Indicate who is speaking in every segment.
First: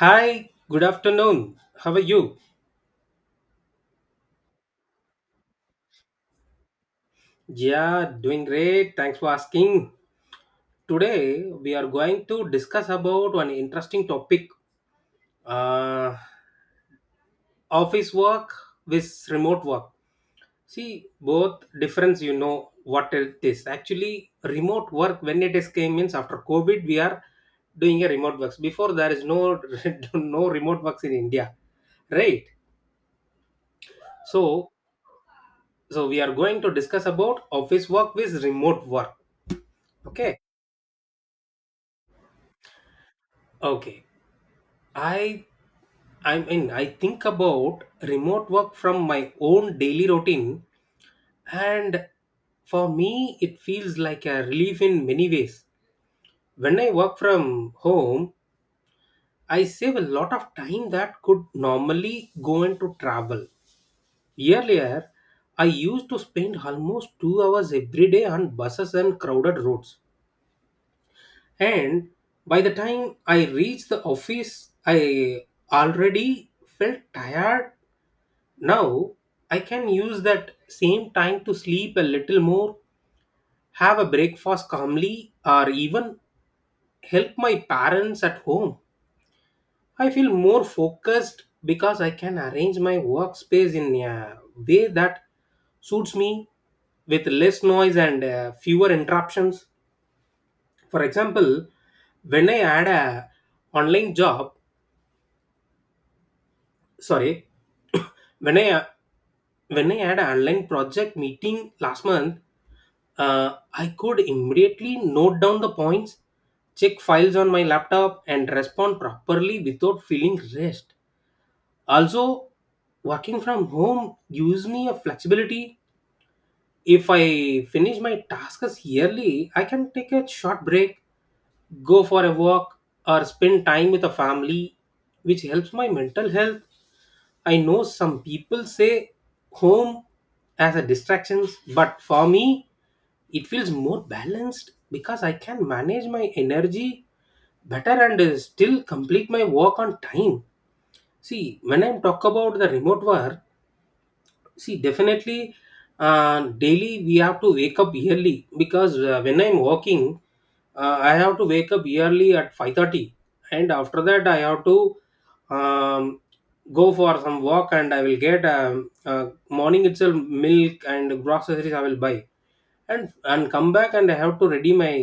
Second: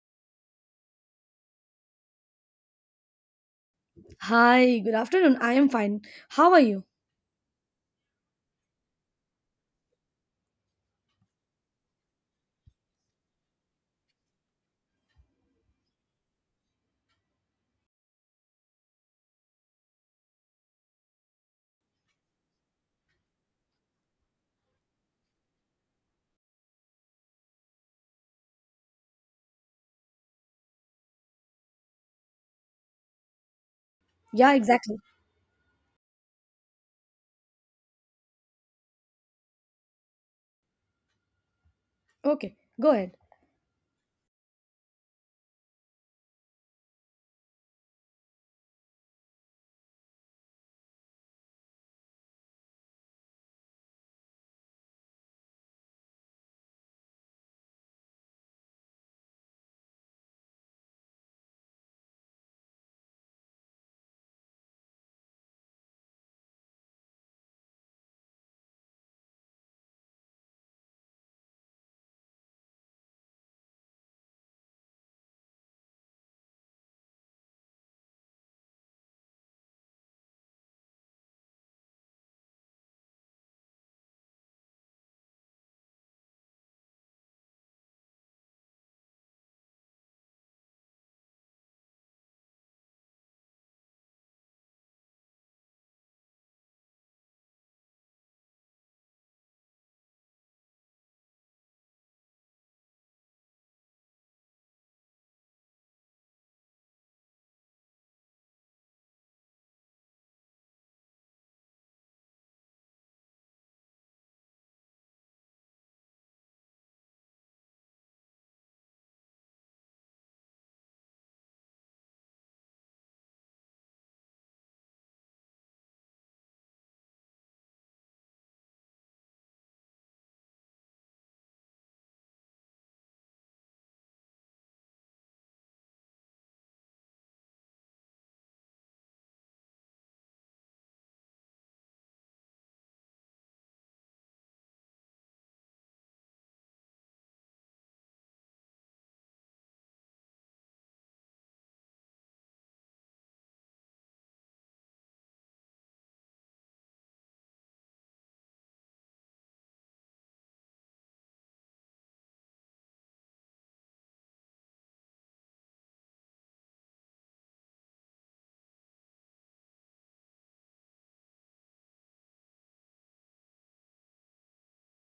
Speaker 1: Hi, good afternoon. How are you?
Speaker 2: Hi, good afternoon. I am fine. How are you?
Speaker 1: Yeah, doing great. Thanks for asking. Today we are going to discuss about an interesting topic, uh, office work with remote work. See, both difference you know what it is. Actually, remote work when it is came means after COVID we are doing a remote works. Before there is no no remote works in India, right?
Speaker 2: Yeah,
Speaker 1: So
Speaker 2: exactly.
Speaker 1: so we are going to discuss about office work with remote work. Okay.
Speaker 2: Okay, go ahead.
Speaker 1: Okay, i I mean, I think about remote work from my own daily routine, and for me it feels like a relief in many ways. When I work from home, I save a lot of time that could normally go into travel. Earlier, I used to spend almost 2 hours every day on buses and crowded roads. And by the time I reached the office, I already felt tired. Now I can use that same time to sleep a little more, have a breakfast calmly, or even help my parents at home. I feel more focused because I can arrange my workspace in a way that suits me, with less noise and fewer interruptions. For example, when I had a online job. Sorry, when I when I had an online project meeting last month, I could immediately note down the points, check files on my laptop, and respond properly without feeling rushed. Also, working from home gives me a flexibility. If I finish my tasks early, I can take a short break, go for a walk, or spend time with a family, which helps my mental health. I know some people say home as a distraction, but for me, it feels more balanced because I can manage my energy better, and still complete my work on time. See, when I talk about the remote work, see, definitely, daily we have to wake up early because when I'm working, I have to wake up early at 5:30, and after that I have to um, go for some walk, and I will get morning itself milk and groceries I will buy, and come back, and I have to ready my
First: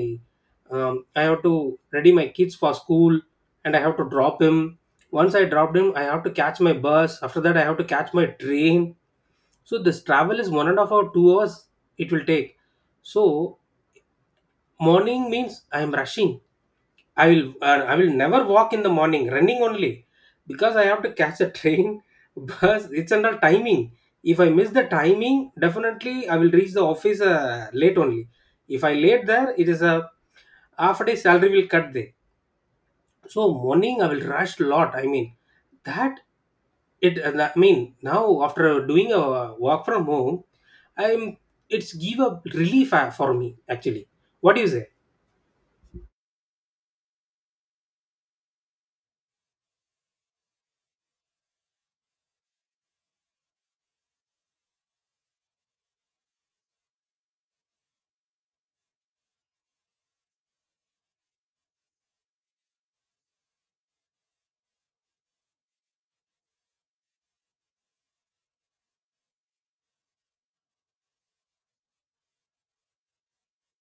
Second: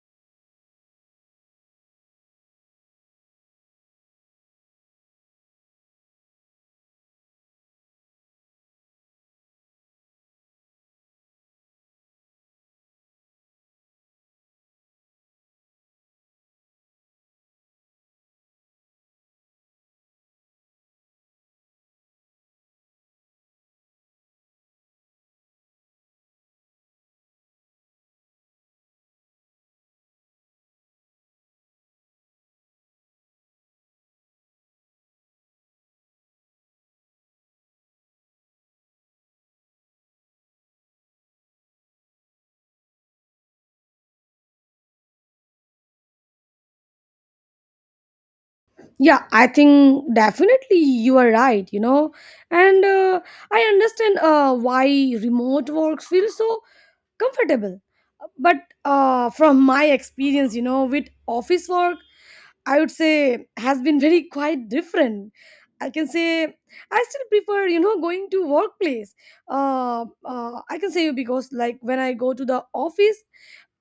Speaker 1: um, I have to ready my kids for school, and I have to drop him. Once I dropped him, I have to catch my bus. After that, I have to catch my train, so this travel is 1.5 or 2 hours it will take. So morning means I am rushing. I will never walk in the morning, running only, because I have to catch a train, bus. It's under timing. If I miss the timing, definitely I will reach the office late only. If I late there, it is a half a day salary will cut there. So morning I will rush lot. I mean that, it and I mean now after doing a work from home, I'm it's give a relief for me actually. What do you say?
Speaker 2: Yeah, I think definitely you are right. And I understand why remote work feels so comfortable. But from my experience, you know, with office work, I would say has been very quite different. I can say I still prefer, going to workplace. I can say, because like when I go to the office,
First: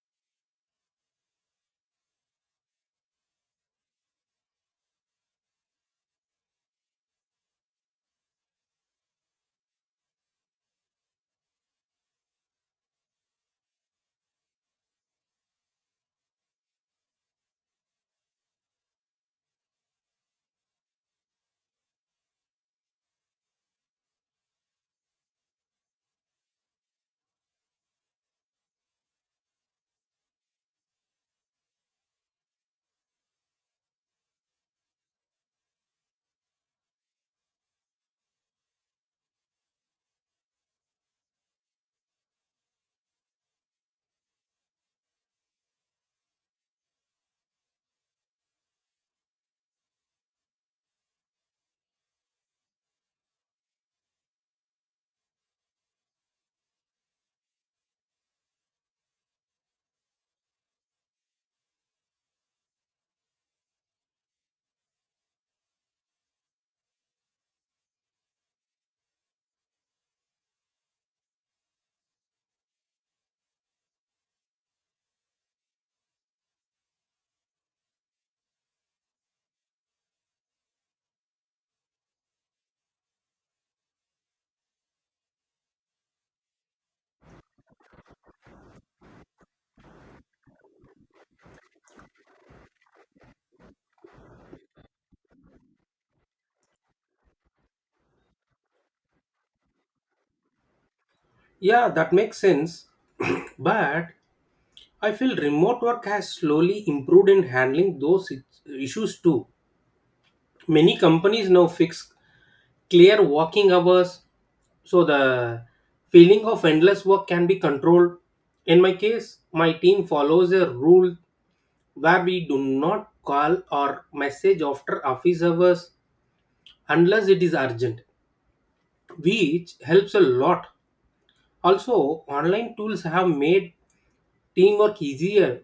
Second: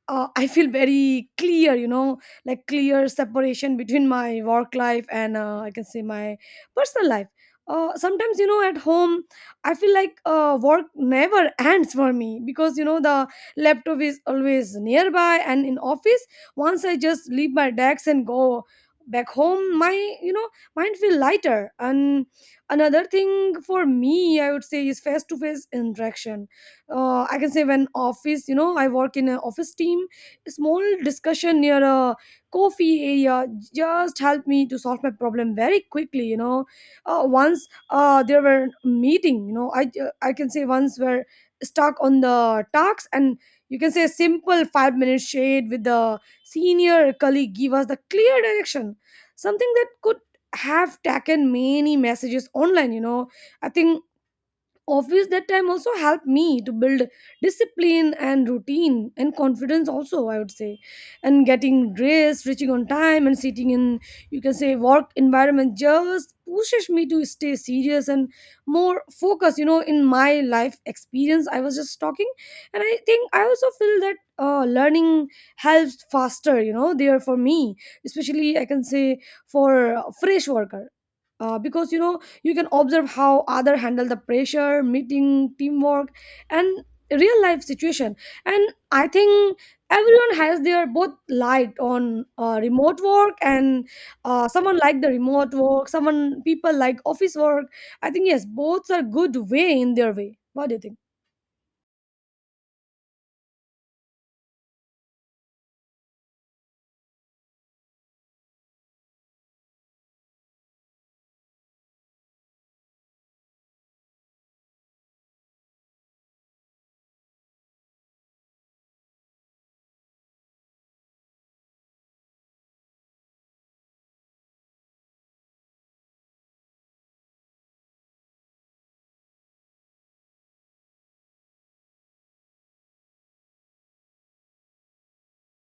Speaker 2: I feel very clear, you know, like clear separation between my work life, and I can say, my personal life. Sometimes, you know, at home, I feel like work never ends for me, because, you know, the laptop is always nearby. And in office, once I just leave my desk and go back home, my, you know, mind feel lighter. And another thing for me, I would say, is face to face interaction. I can say, when office, you know, I work in an office team, a small discussion near a coffee area just helped me to solve my problem very quickly. Once, there were meeting, you know, I can say, once we're stuck on the talks. And you can say, a simple 5-minute shade with the senior colleague give us the clear direction, something that could have taken many messages online. I think office that time also helped me to build discipline and routine and confidence also, I would say. And getting dressed, reaching on time, and sitting in, you can say, work environment just pushes me to stay serious and more focused, you know, in my life experience. I was just talking. And I think I also feel that learning helps faster, you know, there for me, especially, I can say, for a fresh worker. Because, you know, you can observe how other handle the pressure meeting teamwork and real life situation. And I think everyone has their both light on remote work. And someone like the remote work, someone people like office work. I think yes, both are good way in their way. What do you think?
Speaker 1: Yeah, that makes sense. But I feel remote work has slowly improved in handling issues too. Many companies now fix clear working hours, so the feeling of endless work can be controlled. In my case, my team follows a rule where we do not call or message after office hours unless it is urgent, which helps a lot. Also, online tools have made teamwork easier.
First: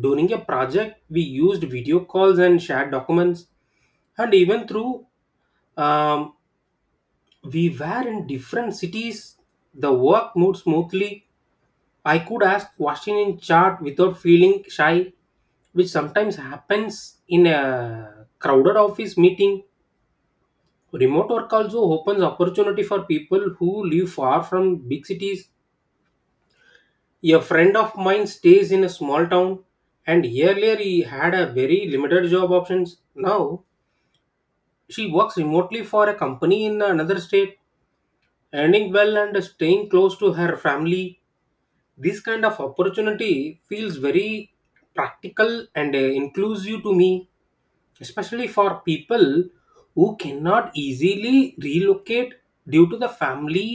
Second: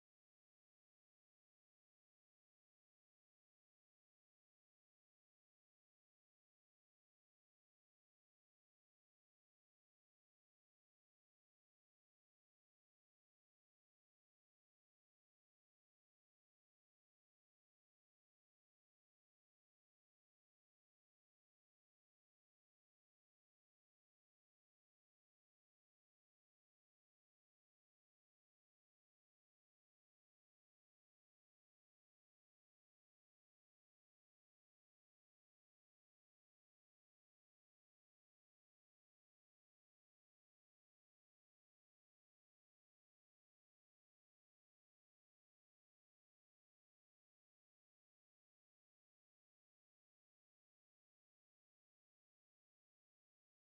Speaker 1: During a project, we used video calls and shared documents, and even through um, we were in different cities, the work moved smoothly. I could ask question in chat without feeling shy, which sometimes happens in a crowded office meeting. Remote work also opens opportunity for people who live far from big cities. A friend of mine stays in a small town, and earlier he had a very limited job options. Now she works remotely for a company in another state, earning well and staying close to her family. This kind of opportunity feels very practical and inclusive to me. Especially for people who cannot easily relocate due to the family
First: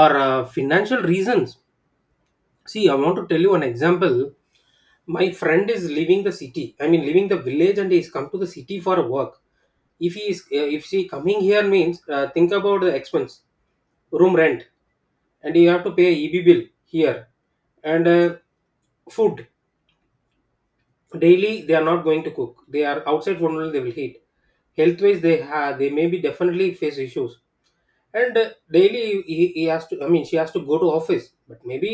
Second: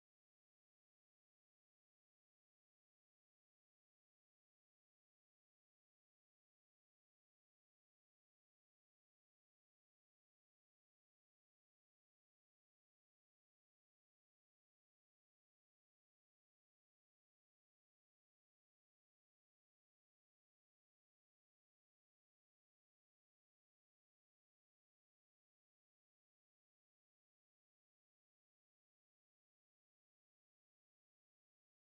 Speaker 1: or financial reasons. See, I want to tell you an example. My friend is leaving the city. I mean, leaving the village, and he's come to the city for work. If he is, if she coming here means, think about the expense, room rent, and you have to pay EB bill here, and food. Daily they are not going to cook, they are outside food only they will eat. Health wise, they may be definitely face issues. And daily he has to, I mean, she has to go to office, but maybe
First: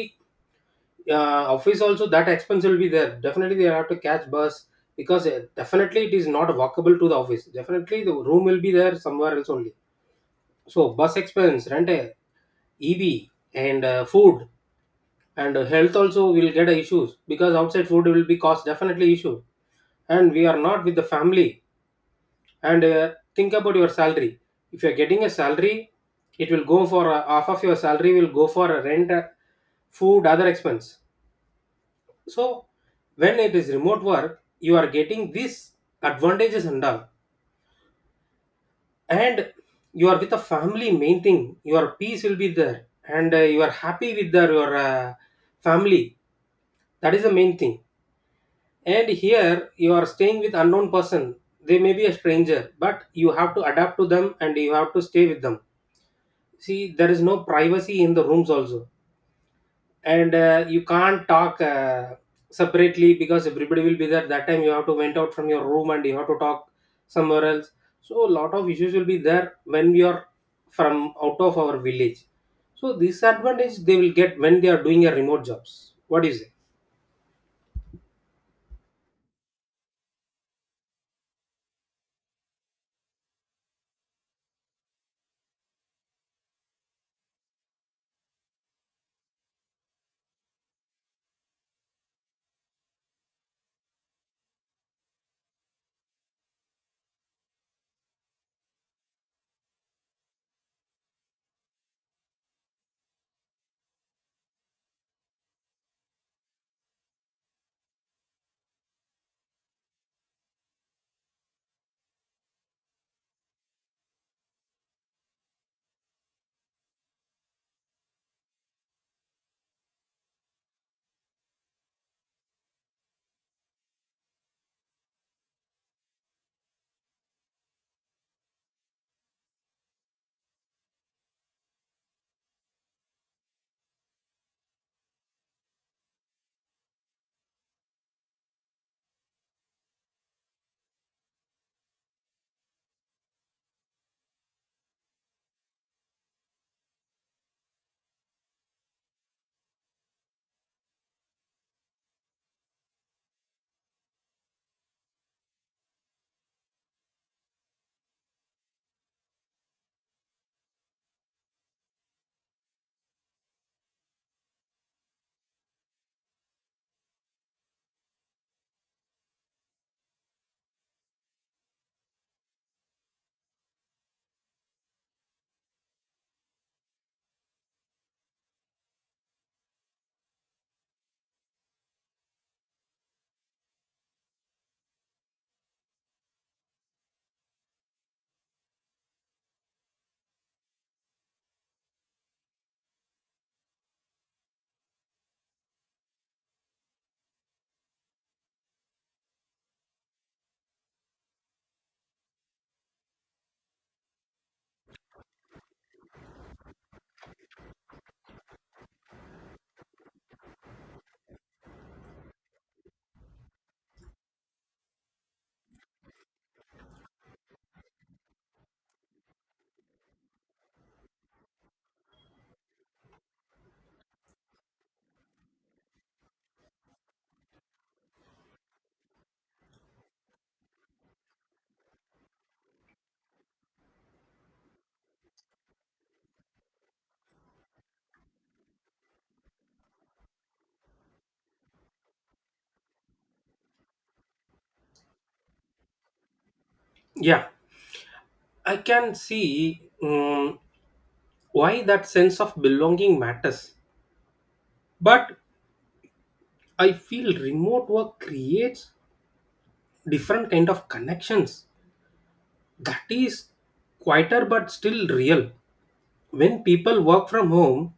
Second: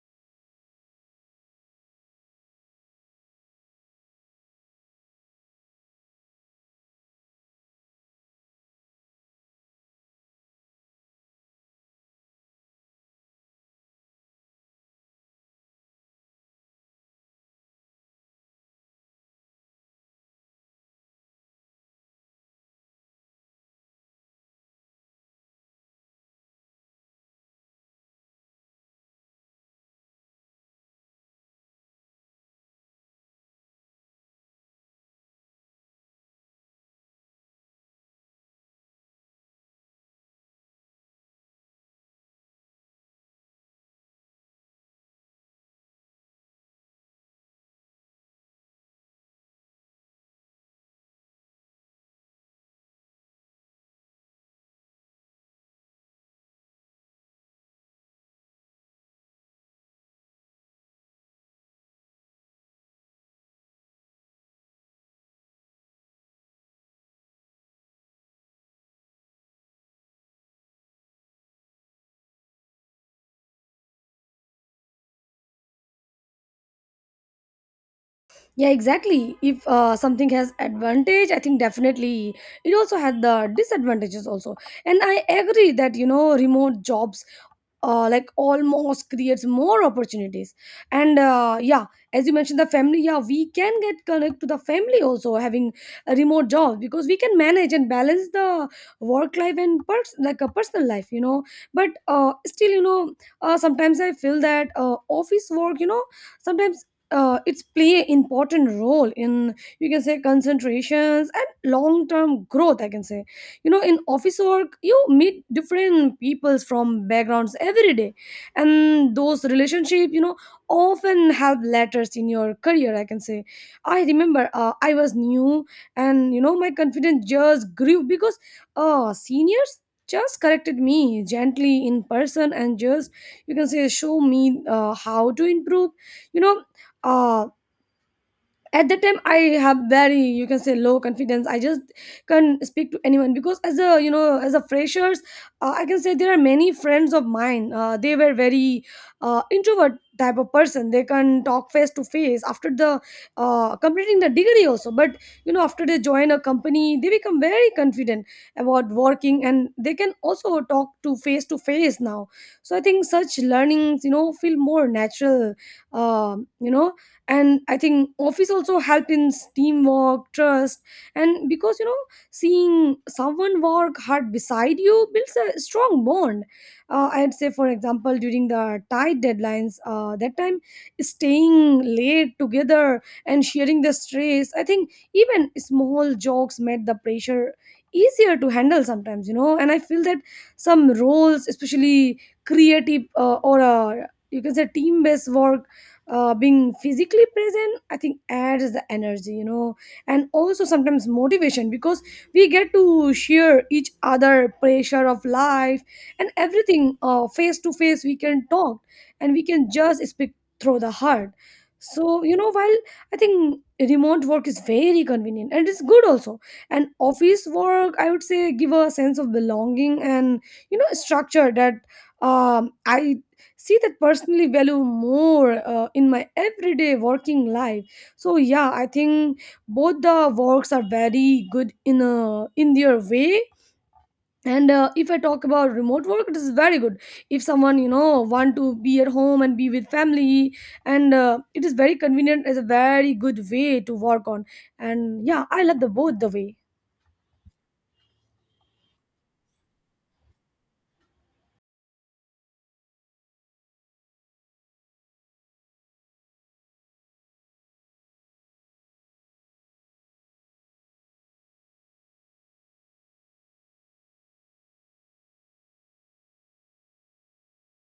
Speaker 1: office also, that expense will be there, definitely they have to catch bus. Because definitely it is not walkable to the office, definitely the room will be there somewhere else only. So bus expense, rent, EB, and food, and health also will get issues because outside food will be cost, definitely issue. And we are not with the family. And think about your salary. If you're getting a salary, it will go for, half of your salary will go for a rent, food, other expense. So when it is remote work, you are getting these advantages and all. And you are with a family, main thing. Your peace will be there, and you are happy with your family. That is the main thing. And here you are staying with unknown person. They may be a stranger, but you have to adapt to them and you have to stay with them. See, there is no privacy in the rooms also, and you can't talk separately because everybody will be there. That time you have to went out from your room and you have to talk somewhere else. So a lot of issues will be there when we are from out of our village. So disadvantage they will get when they are doing a remote jobs. What is it?
Speaker 2: Yeah, exactly. If something has advantage, I think definitely it also had the disadvantages also. And I agree that, you know, remote jobs, like, almost creates more opportunities. And yeah, as you mentioned the family, yeah, we can get connect to the family also, having a remote job, because we can manage and balance the work life and like a personal life, you know. But still, you know, sometimes I feel that office work, you know, sometimes it's play an important role in, you can say, concentrations and long term growth, I can say. You know, in office work, you meet different peoples from backgrounds every day. And those relationships, you know, often have letters in your career, I can say. I remember I was new, and, you know, my confidence just grew because seniors just corrected me gently in person, and just, you can say, show me how to improve you know uh at that time, I have very, you can say, low confidence. I just can't speak to anyone, because as a you know as a freshers. I can say there are many friends of mine, they were very introvert type of person. They can talk face to face after the completing the degree also. But, you know, after they join a company, they become very confident about working, and they can also talk to face now. So I think such learnings, you know, feel more natural um, you know and I think office also help in teamwork trust, and because, you know, seeing someone work hard beside you builds a strong bond. I'd say, for example, during the tight deadlines, that time, staying late together and sharing the stress, I think even small jokes made the pressure easier to handle sometimes, you know. And I feel that some roles, especially creative or you can say, team based work, being physically present, I think, adds the energy, you know. And also sometimes motivation, because we get to share each other pressure of life and everything. Face to face we can talk, and we can just speak through the heart. So, you know, while I think remote work is very convenient and it's good also. And office work, I would say, give a sense of belonging and, you know, structure that I see that personally value more in my everyday working life. So yeah, I think both the works are very good in their way. And if I talk about remote work, it is very good if someone, you know, want to be at home and be with family. And it is very convenient, as a very good way to work on. And yeah, I love the both the way.
Speaker 1: Yeah, I can see why that sense of belonging matters. But I feel remote work creates different kind of connections that is quieter but still real. When people work from home,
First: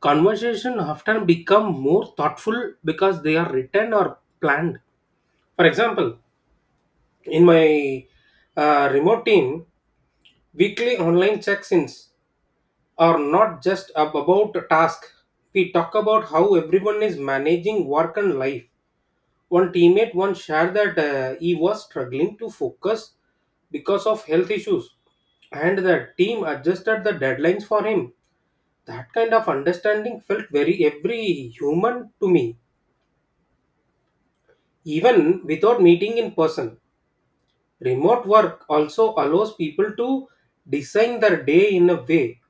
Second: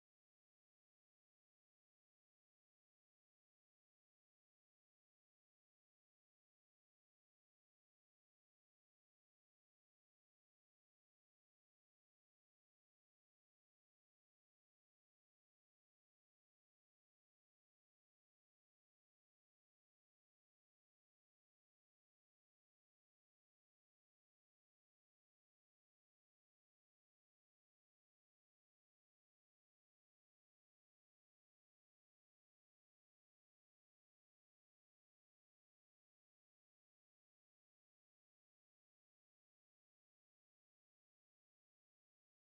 Speaker 1: conversation often become more thoughtful because they are written or planned. For example, in my remote team, weekly online check-ins are not just about a task. We talk about how everyone is managing work and life. One teammate once shared that he was struggling to focus because of health issues, and the team adjusted the deadlines for him. That kind of understanding felt very every human to me, even without meeting in person. Remote work also allows people to design their day in a way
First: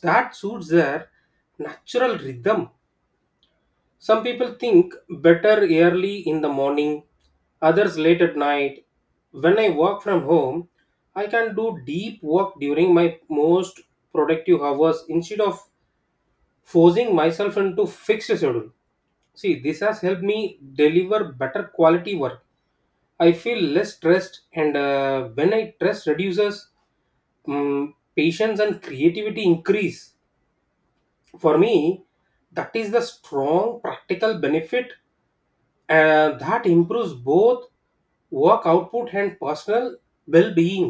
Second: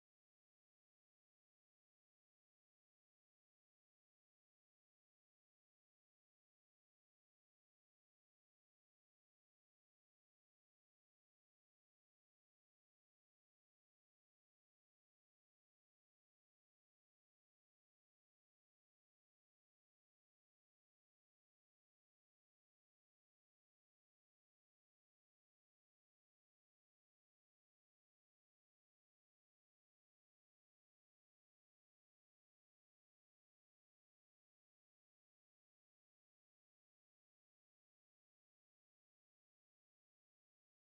Speaker 1: that suits their natural rhythm. Some people think better early in the morning, others late at night. When I work from home, I can do deep work during my most productive hours instead of forcing myself into fixed schedule. See, this has helped me deliver better quality work. I feel less stressed, and when I stress reduces, patience and creativity increase. For me, that is the strong practical benefit, and that improves both work output and personal well-being.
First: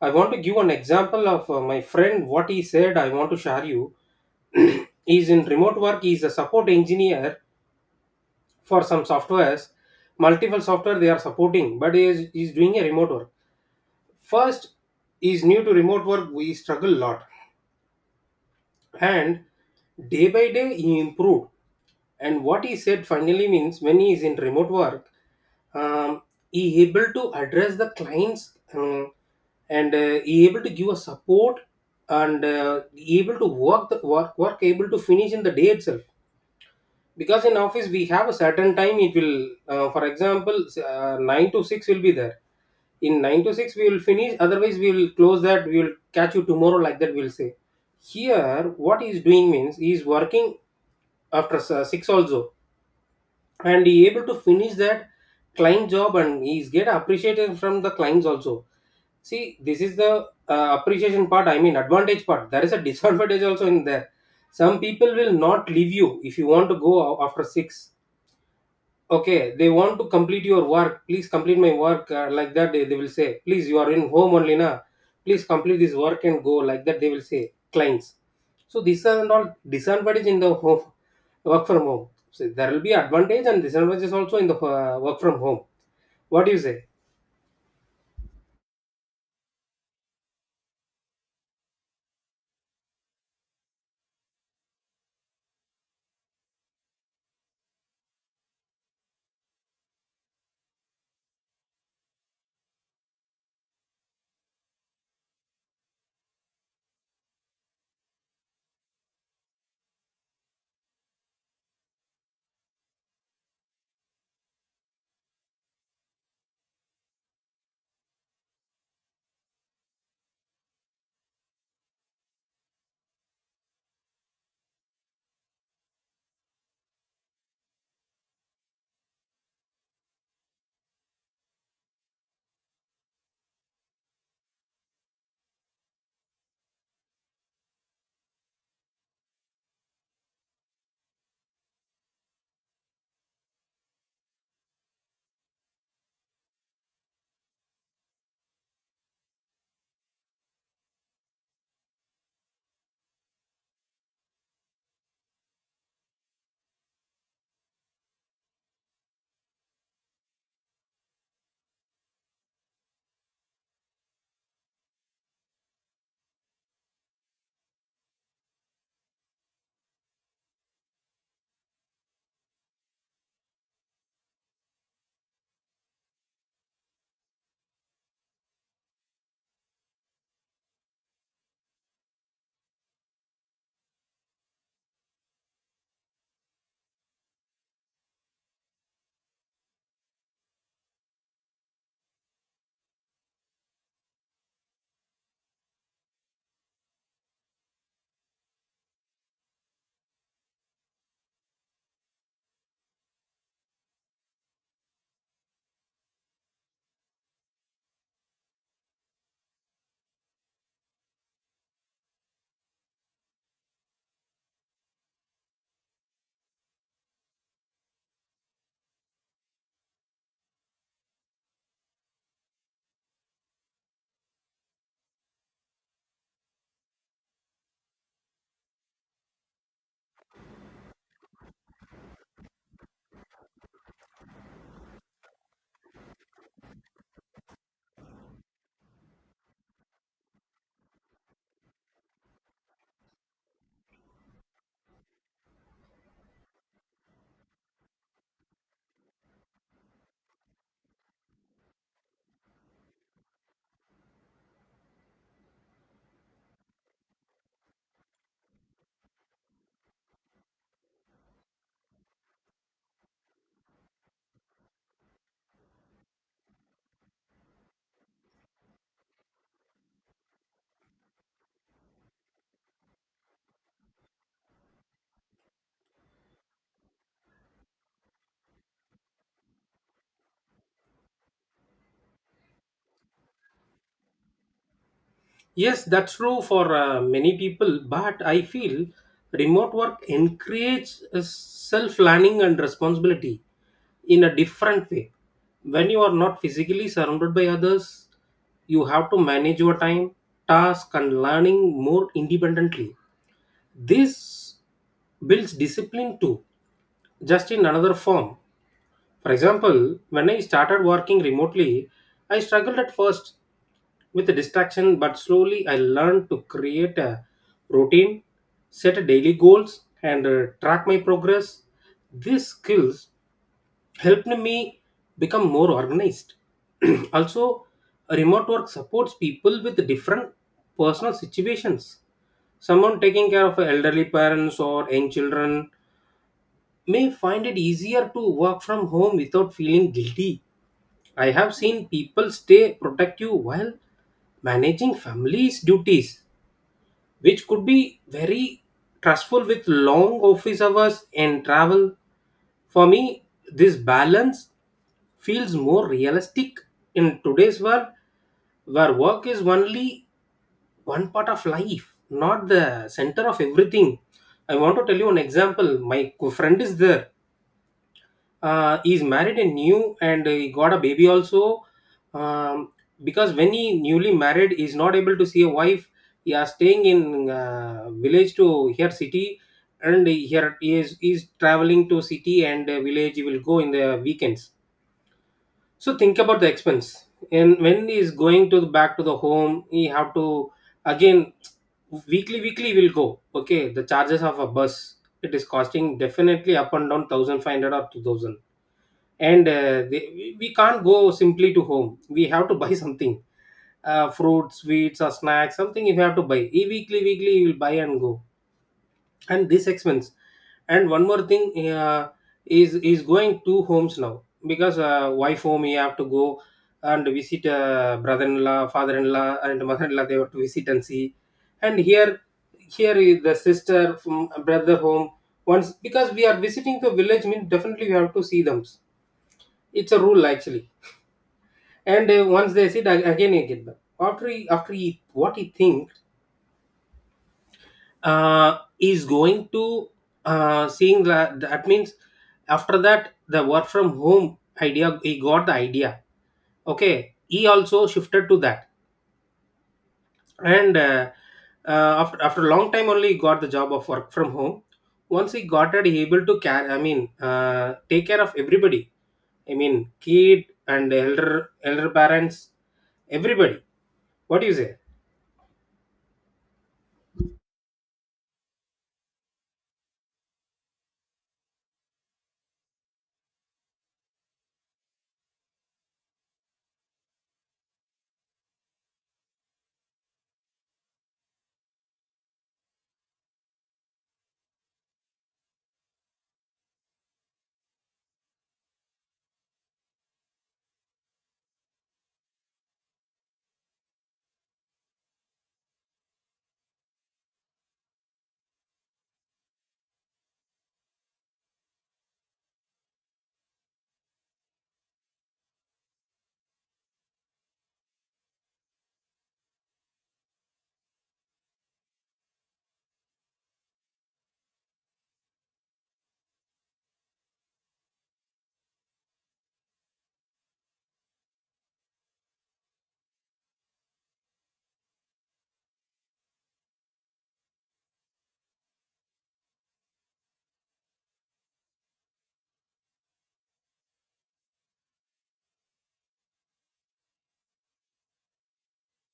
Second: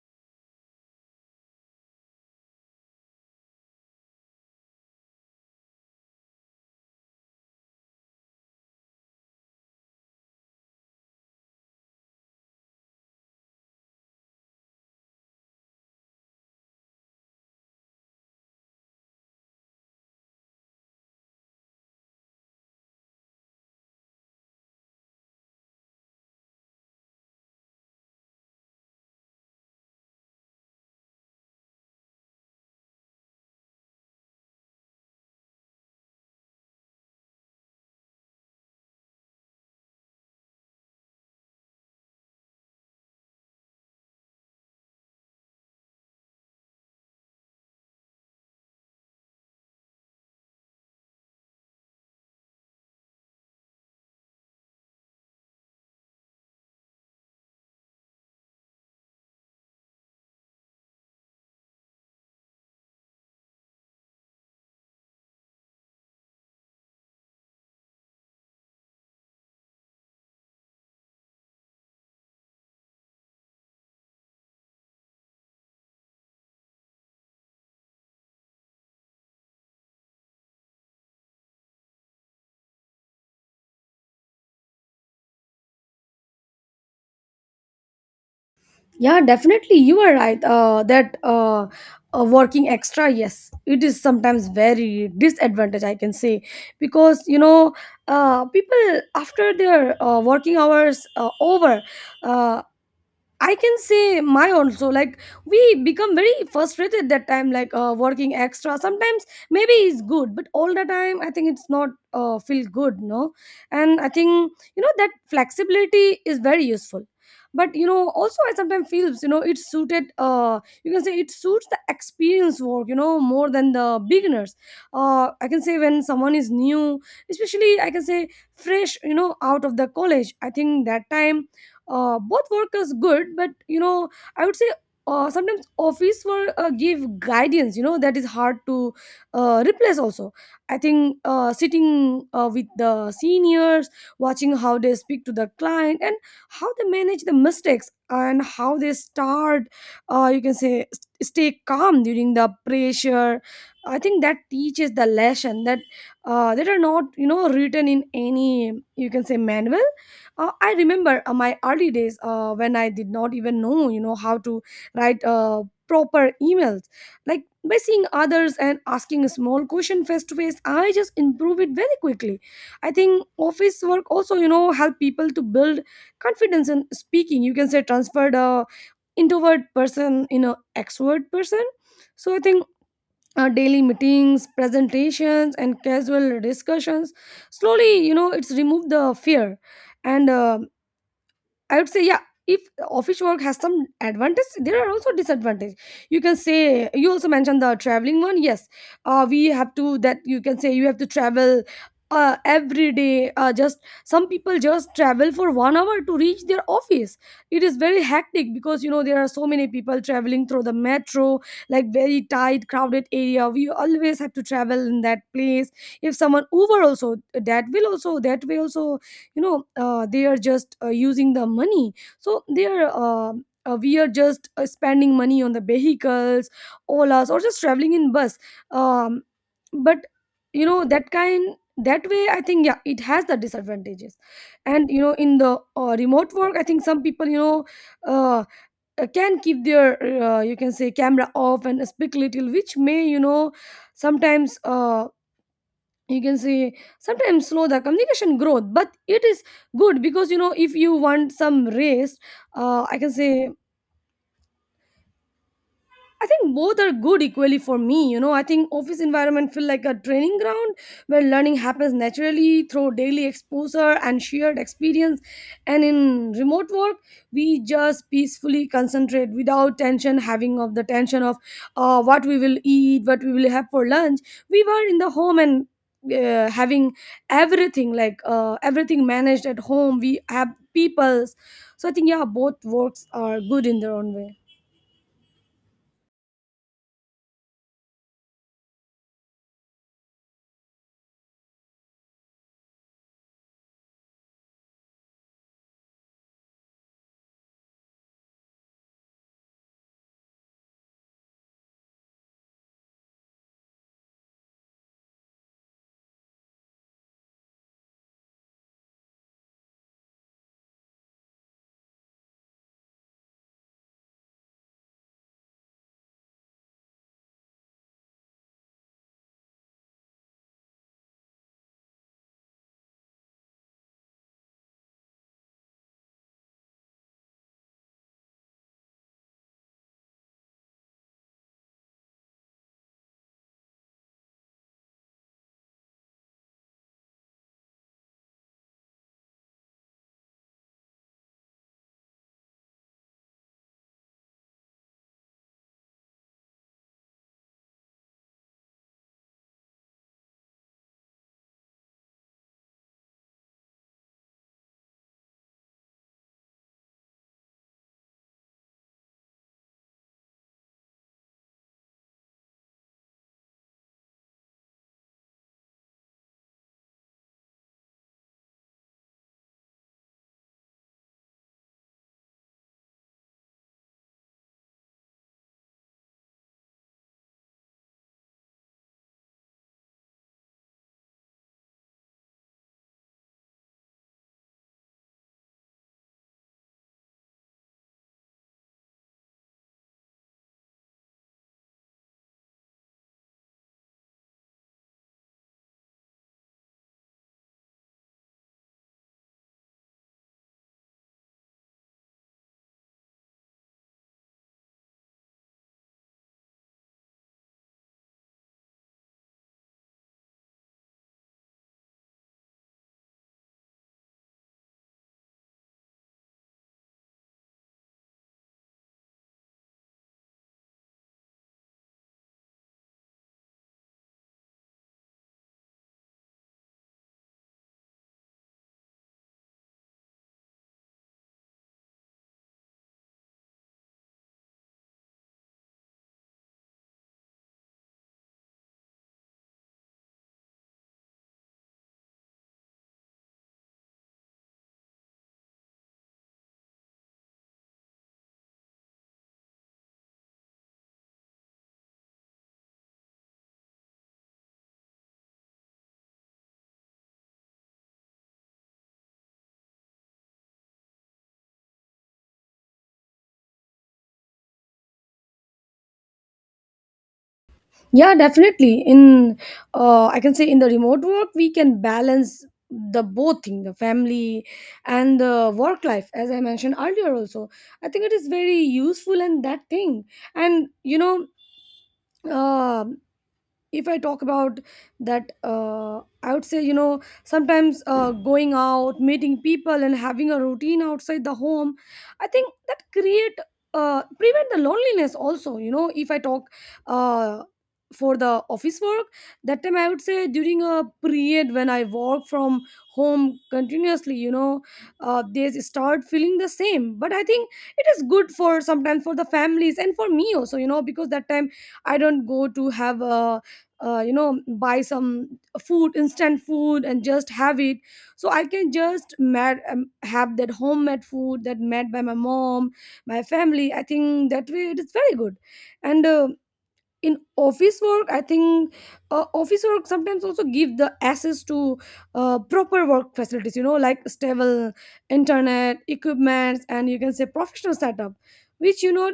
Speaker 1: I want to give an example of my friend, what he said I want to share you. He's in remote work, he's a support engineer for some softwares, multiple software they are supporting, but he's doing a remote work. First, he's new to remote work, we struggle a lot, and day by day he improved. And what he said finally means, when he is in remote work, um, he able to address the clients, and he able to give a support, and he able to work the work able to finish in the day itself. Because in office we have a certain time it will, for example, 9 to 6 will be there. In 9 to 6 we will finish, otherwise we will close that, we will catch you tomorrow, like that we'll say. Here what he's doing means he is working after 6 also, and he able to finish that client job, and he's get appreciated from the clients also. See, this is the appreciation part, I mean advantage part. There is a disadvantage also in there. Some people will not leave you, if you want to go after 6, okay, they want to complete your work, please complete my work, like that they will say, please, you are in home only na, please complete this work and go, like that they will say, clients. So these are all disadvantage in the home work from home. So there will be advantage and disadvantages also in the work from home. What do you say?
Speaker 2: Yeah, definitely. You are right. That Working extra, yes, it is sometimes very disadvantage, I can say, because, you know, people after their working hours over. uh, I can say, my also, like we become very frustrated that time, like working extra sometimes maybe is good, but all the time I think it's not feel good, no. And I think, you know, that flexibility is very useful. But, you know, also I sometimes feels, you know, it suited you can say, it suits the experience work, you know, more than the beginners. I can say, when someone is new, especially I can say, fresh, you know, out of the college. I think that time, both work is good. But, you know, I would say sometimes office work give guidance, you know, that is hard to replace also. I think, sitting with the seniors, watching how they speak to the client, and how they manage the mistakes, and how they start, you can say, stay calm during the pressure. I think that teaches the lesson that are not, you know, written in any, you can say, manual. I remember my early days, when I did not even know, you know, how to write proper emails. Like by seeing others and asking a small question face to face, I just improve it very quickly. I think office work also, you know, help people to build confidence in speaking. You can say, transferred a introvert person in a extrovert person. So I think daily meetings, presentations, and casual discussions slowly, you know, it's removed the fear and. I would say, yeah, if office work has some advantage, there are also disadvantage. You can say you also mentioned the traveling one. Yes, we have to that you can say, you have to travel every day. Just some people just travel for 1 hour to reach their office. It is very hectic, because, you know, there are so many people traveling through the metro, like very tight, crowded area. We always have to travel in that place. If someone Uber also, that will also, that way also, you know, they are just using the money. So they are We are just spending money on the vehicles, olas, or just traveling in bus um, but, you know, that kind, that way, I think, yeah, it has the disadvantages. And, you know, in the remote work, I think some people, you know, uh, can keep their you can say, camera off, and speak little, which may, you know, sometimes, you can say, sometimes slow the communication growth. But it is good, because, you know, if you want some rest, I can say, I think both are good equally for me. You know, I think office environment feel like a training ground, where learning happens naturally through daily exposure and shared experience. And in remote work, we just peacefully concentrate without tension, having of the tension of what we will eat, what we will have for lunch. We were in the home, and having everything like everything managed at home. We have peoples. So I think yeah, both works are good in their own way.
Speaker 1: Yes, that's true for many people, but I feel remote work encourages self learning and responsibility in a different way. When you are not physically surrounded by others, you have to manage your time, task, and learning more independently. This builds discipline too, just in another form. For example, when I started working remotely, I struggled at first with the distraction, but slowly I learned to create a routine, set daily goals, and track my progress. These skills helped me become more organized. Also, remote work supports people with different personal situations. Someone taking care of elderly parents or young children may find it easier to work from home without feeling guilty. I have seen people stay protective while managing families' duties, which could be very stressful with long office hours and travel. For me, this balance feels more realistic in today's world where work is only one part of life, not the center of everything. I want to tell you an example. Friend is there, he's married and new and he got a baby also, um, because when he newly married he's not able to see a wife. He are staying in village to here city, and here he's traveling to city and village he will go in the weekends. So think about the expense. And when he is going to back to the home he have to again, weekly will go. Okay, the charges of a bus, it is costing definitely up and down 1500 or 2000. And we can't go simply to home, we have to buy something, fruit, sweets or snacks, something. If you have to buy e, weekly you will buy and go. And this expense. And one more thing, uh, is going two homes now, because wife home you have to go and visit, brother-in-law, father-in-law and mother-in-law, they have to visit and see. And here, here is the sister from brother home. Once, because we are visiting the village means, definitely we have to see them. It's a rule actually. And once they sit ag- again he get back after after he what he thinks, is going to seeing that. That means after that, the work from home idea, he got the idea. Okay, he also shifted to that. And after a long time only he got the job of work from home. Once he got it he able to care, take care of everybody. I mean kid and elder parents, everybody. What do you say?
Speaker 2: Yeah, definitely. In I can say in the remote work, we can balance the both thing, the family and the work life. As I mentioned earlier also, I think it is very useful and that thing. And uh, if I talk about that I would say you know sometimes going out, meeting people and having a routine outside the home, I think that create prevent the loneliness also. If I talk uh, for the office work, that time I would say during a period when I work from home continuously, they start feeling the same, but I think it is good for sometimes for the families and for me also, because that time I don't go to have a buy some food, instant food, and just have it. So I can just have that homemade food that made by my mom, my family. I think that way it is very good. And in office work, I think office work sometimes also give the access to proper work facilities like stable internet, equipments, and you can say professional setup, which you know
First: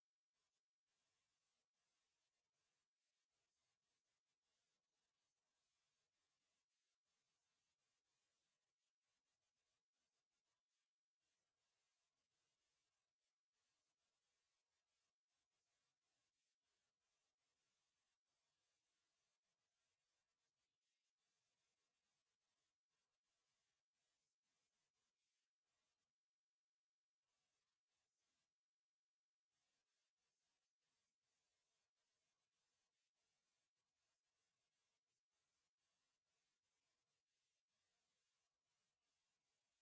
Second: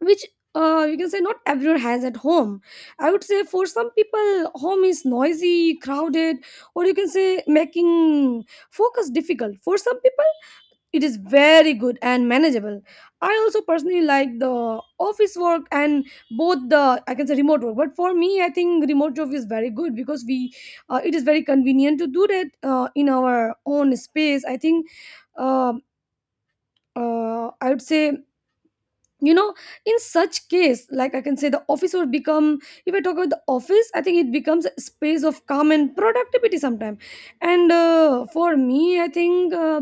Speaker 2: which you can say not everyone has at home. I would say for some people, home is noisy, crowded, or you can say making focus difficult. For some people, it is very good and manageable. I also personally like the office work and both the, I can say, remote work. But for me, I think remote job is very good because we it is very convenient to do that in our own space. I think uh, I would say you know in such case, like, I can say the office would become, if I talk about the office, I think it becomes a space of calm and productivity sometime. And for me, I think,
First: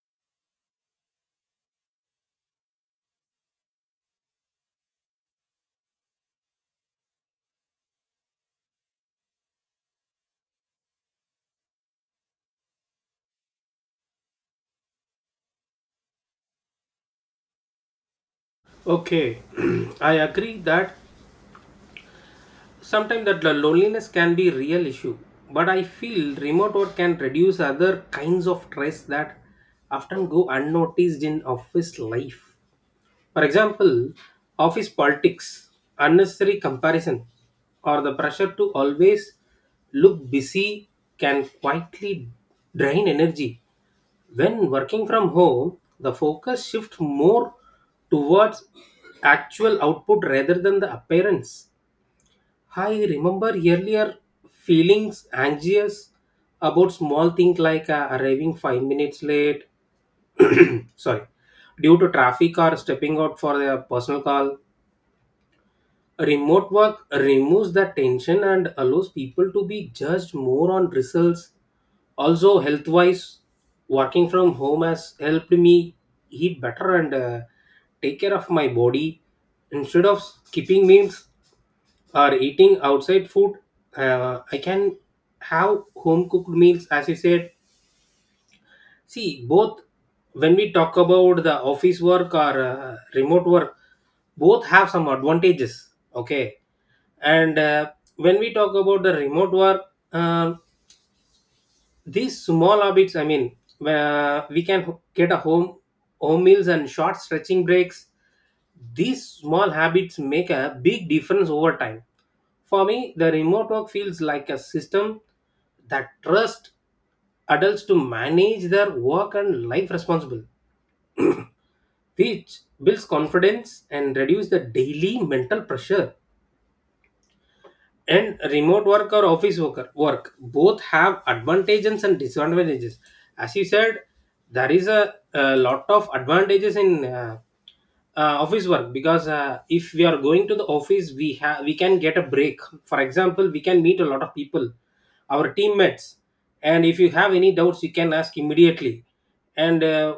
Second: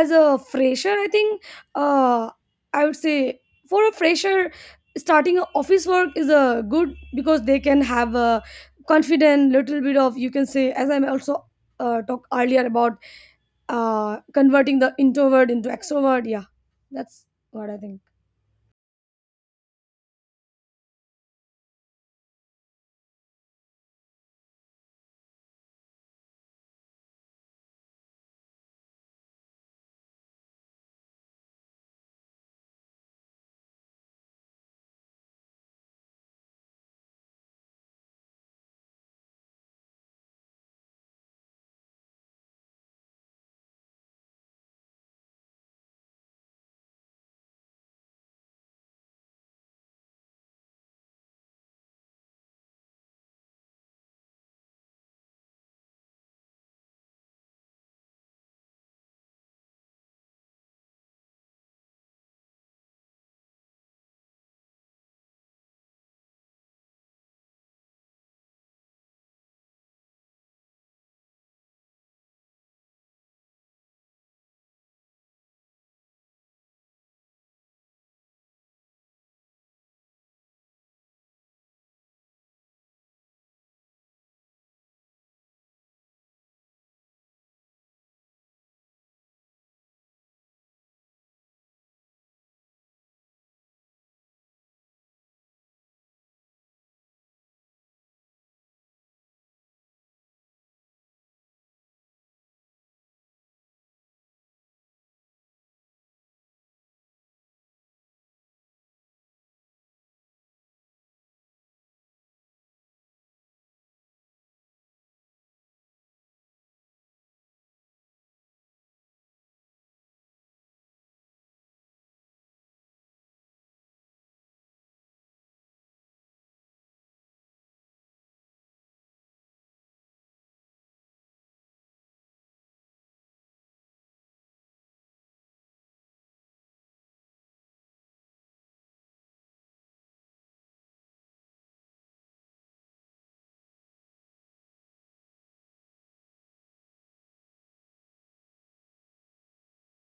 Speaker 2: as a fresher, I think uh, I would say for a fresher, starting a office work is a good, because they can have a confident little bit of, you can say, as I'm also talked earlier about converting the introvert into extrovert. Yeah, that's what I think.
Speaker 1: Okay, I agree that sometimes that the loneliness can be real issue, but I feel remote work can reduce other kinds of stress that often go unnoticed in office life. For example, office politics, unnecessary comparison, or the pressure to always look busy can quietly drain energy. When working from home, the focus shifts more towards actual output rather than the appearance. I remember earlier feelings anxious about small things like arriving 5 minutes late, sorry, due to traffic or stepping out for a personal call. Remote work removes the tension and allows people to be judged more on results. Also, health wise, working from home has helped me eat better and take care of my body. Instead of skipping meals or eating outside food, I can have home cooked meals, as you said. See, both when we talk about the office work or remote work, both have some advantages. Okay. And when we talk about the remote work, uh, these small habits, we can get a home meals and short stretching breaks. These small habits make a big difference over time. For me the remote work feels like a system that trusts adults to manage their work and life responsible, which builds confidence and reduce the daily mental pressure. And remote work or office worker work both have advantages and disadvantages, as you said. There is a lot of advantages in office work, because if we are going to the office we have we can get a break. For example, we can meet a lot of people, our teammates. And if you have any doubts you can ask immediately. And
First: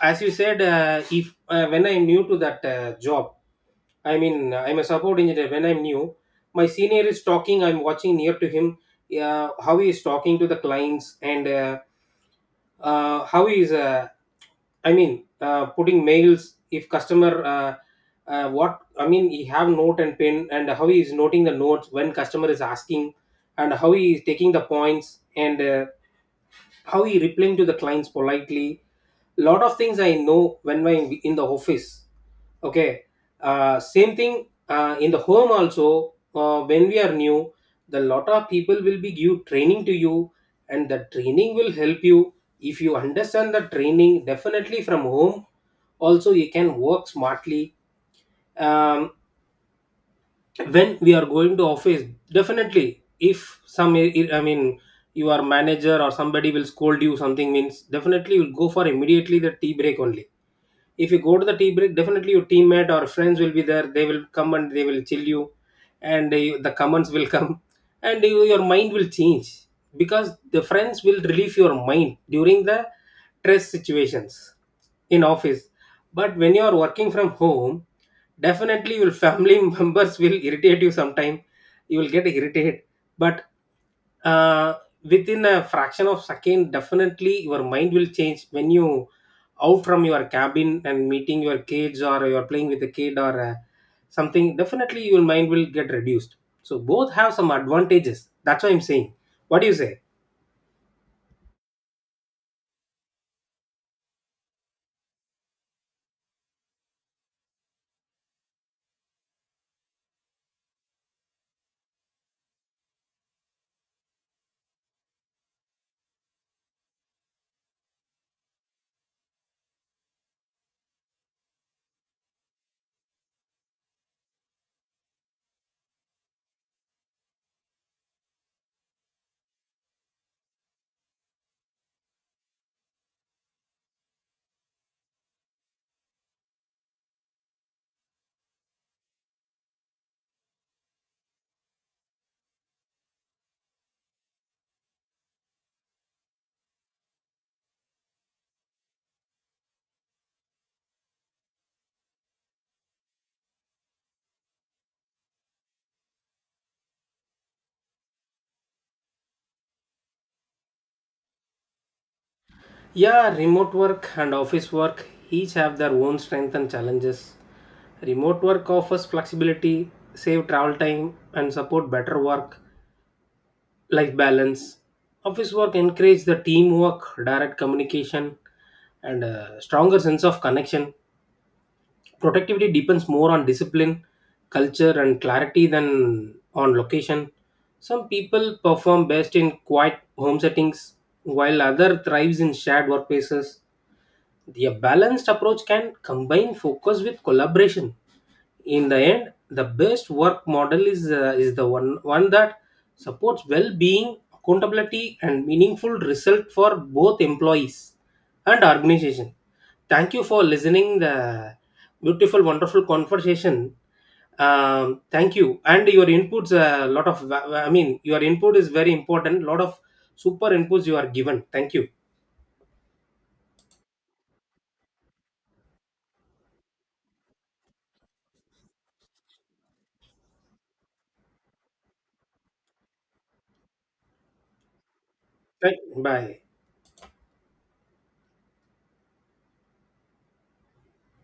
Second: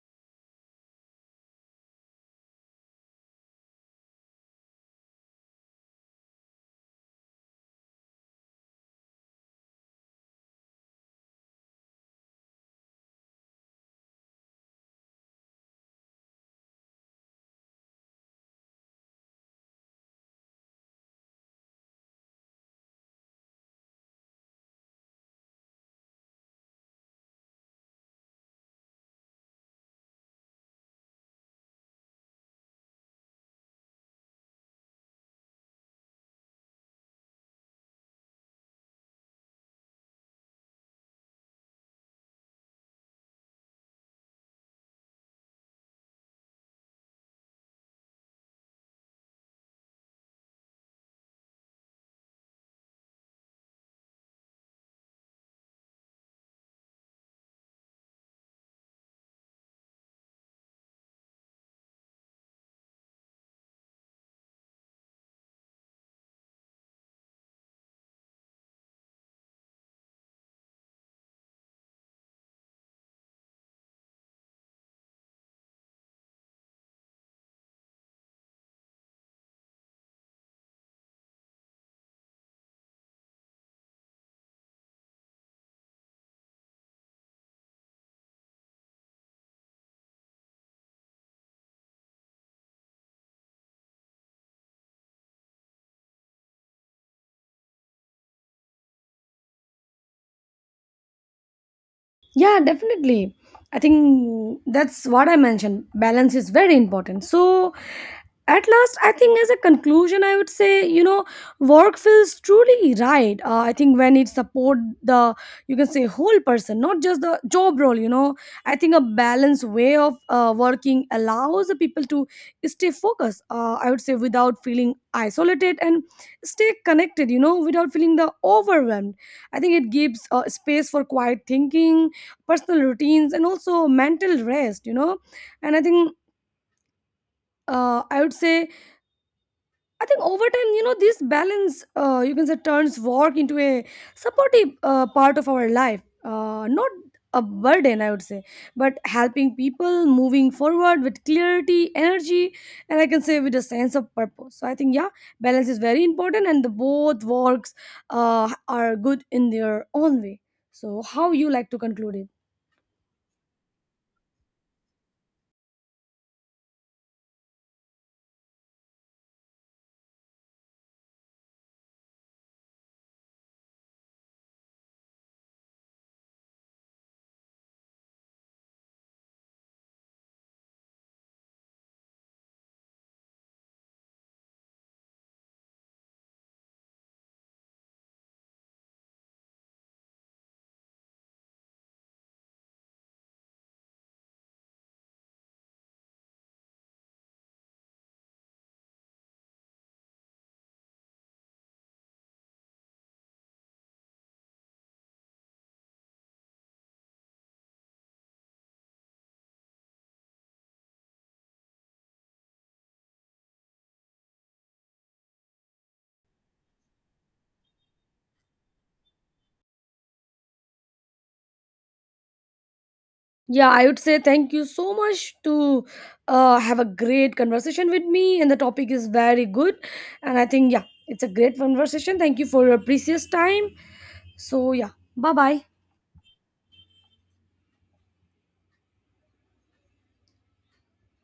Speaker 1: as you said, if when I am new to that job, I mean, I'm a support engineer when I'm new. My senior is talking, I'm watching near to him, how he is talking to the clients, and how he is, putting mails if customer, he have note and pen, and how he is noting the notes when customer is asking, and how he is taking the points, and how he replying to the clients politely. Lot of things I know when I'm in the office. Okay. Uh, same thing in the home also, when we are new, the lot of people will be give training to you, and the training will help you. If you understand the training, definitely from home also you can work smartly. um, when we are going to office, definitely if some, your manager or somebody will scold you something means, definitely you'll go for immediately the tea break only. If you go to the tea break, definitely your teammate or friends will be there, they will come and they will chill you. And the comments will come and your mind will change, because the friends will relieve your mind during the stress situations in office. But when you are working from home, definitely your family members will irritate you sometime, you will get irritated. But uh, within a fraction of second definitely your mind will change when you out from your cabin and meeting your kids or you're playing with a kid, or something, definitely your mind will get reduced. So both have some advantages, that's what I'm saying. What do you say?
Speaker 2: Yeah, definitely. I think that's what I mentioned. Balance is very important. So at last, I think, as a conclusion, I would say, work feels truly right. I think when it support the, you can say, whole person, not just the job role. You know, I think a balanced way of working allows the people to stay focused. I would say without feeling isolated and stay connected. You know, without feeling the overwhelmed. I think it gives space for quiet thinking, personal routines, and also mental rest. And I think I would say, I think over time, this balance, you can say, turns work into a supportive part of our life, not a burden, I would say, but helping people moving forward with clarity, energy, and I can say with a sense of purpose. So I think, yeah, balance is very important, and the both works are good in their own way. So how you like to conclude it?
Speaker 1: Yeah, remote work and office work each have their own strength and challenges. Remote work offers flexibility, save travel time and support better work life balance. Office work encourage the teamwork, direct communication and a stronger sense of connection. Productivity depends more on discipline, culture and clarity than on location. Some people perform best in quiet home settings, while other thrives in shared workplaces. The balanced approach can combine focus with collaboration. In the end, the best work model is the one that supports well-being, accountability and meaningful result for both employees and organization. Thank you for listening the beautiful wonderful conversation. Thank you, and your inputs a lot of your input is very important, lot of super inputs you are given. Thank you.
Speaker 2: Yeah, I would say thank you so much to have a great conversation with me, and the topic is very good. And I think, yeah, it's a great conversation. Thank you for your precious time. So, yeah, bye bye.
Speaker 1: Thank- bye.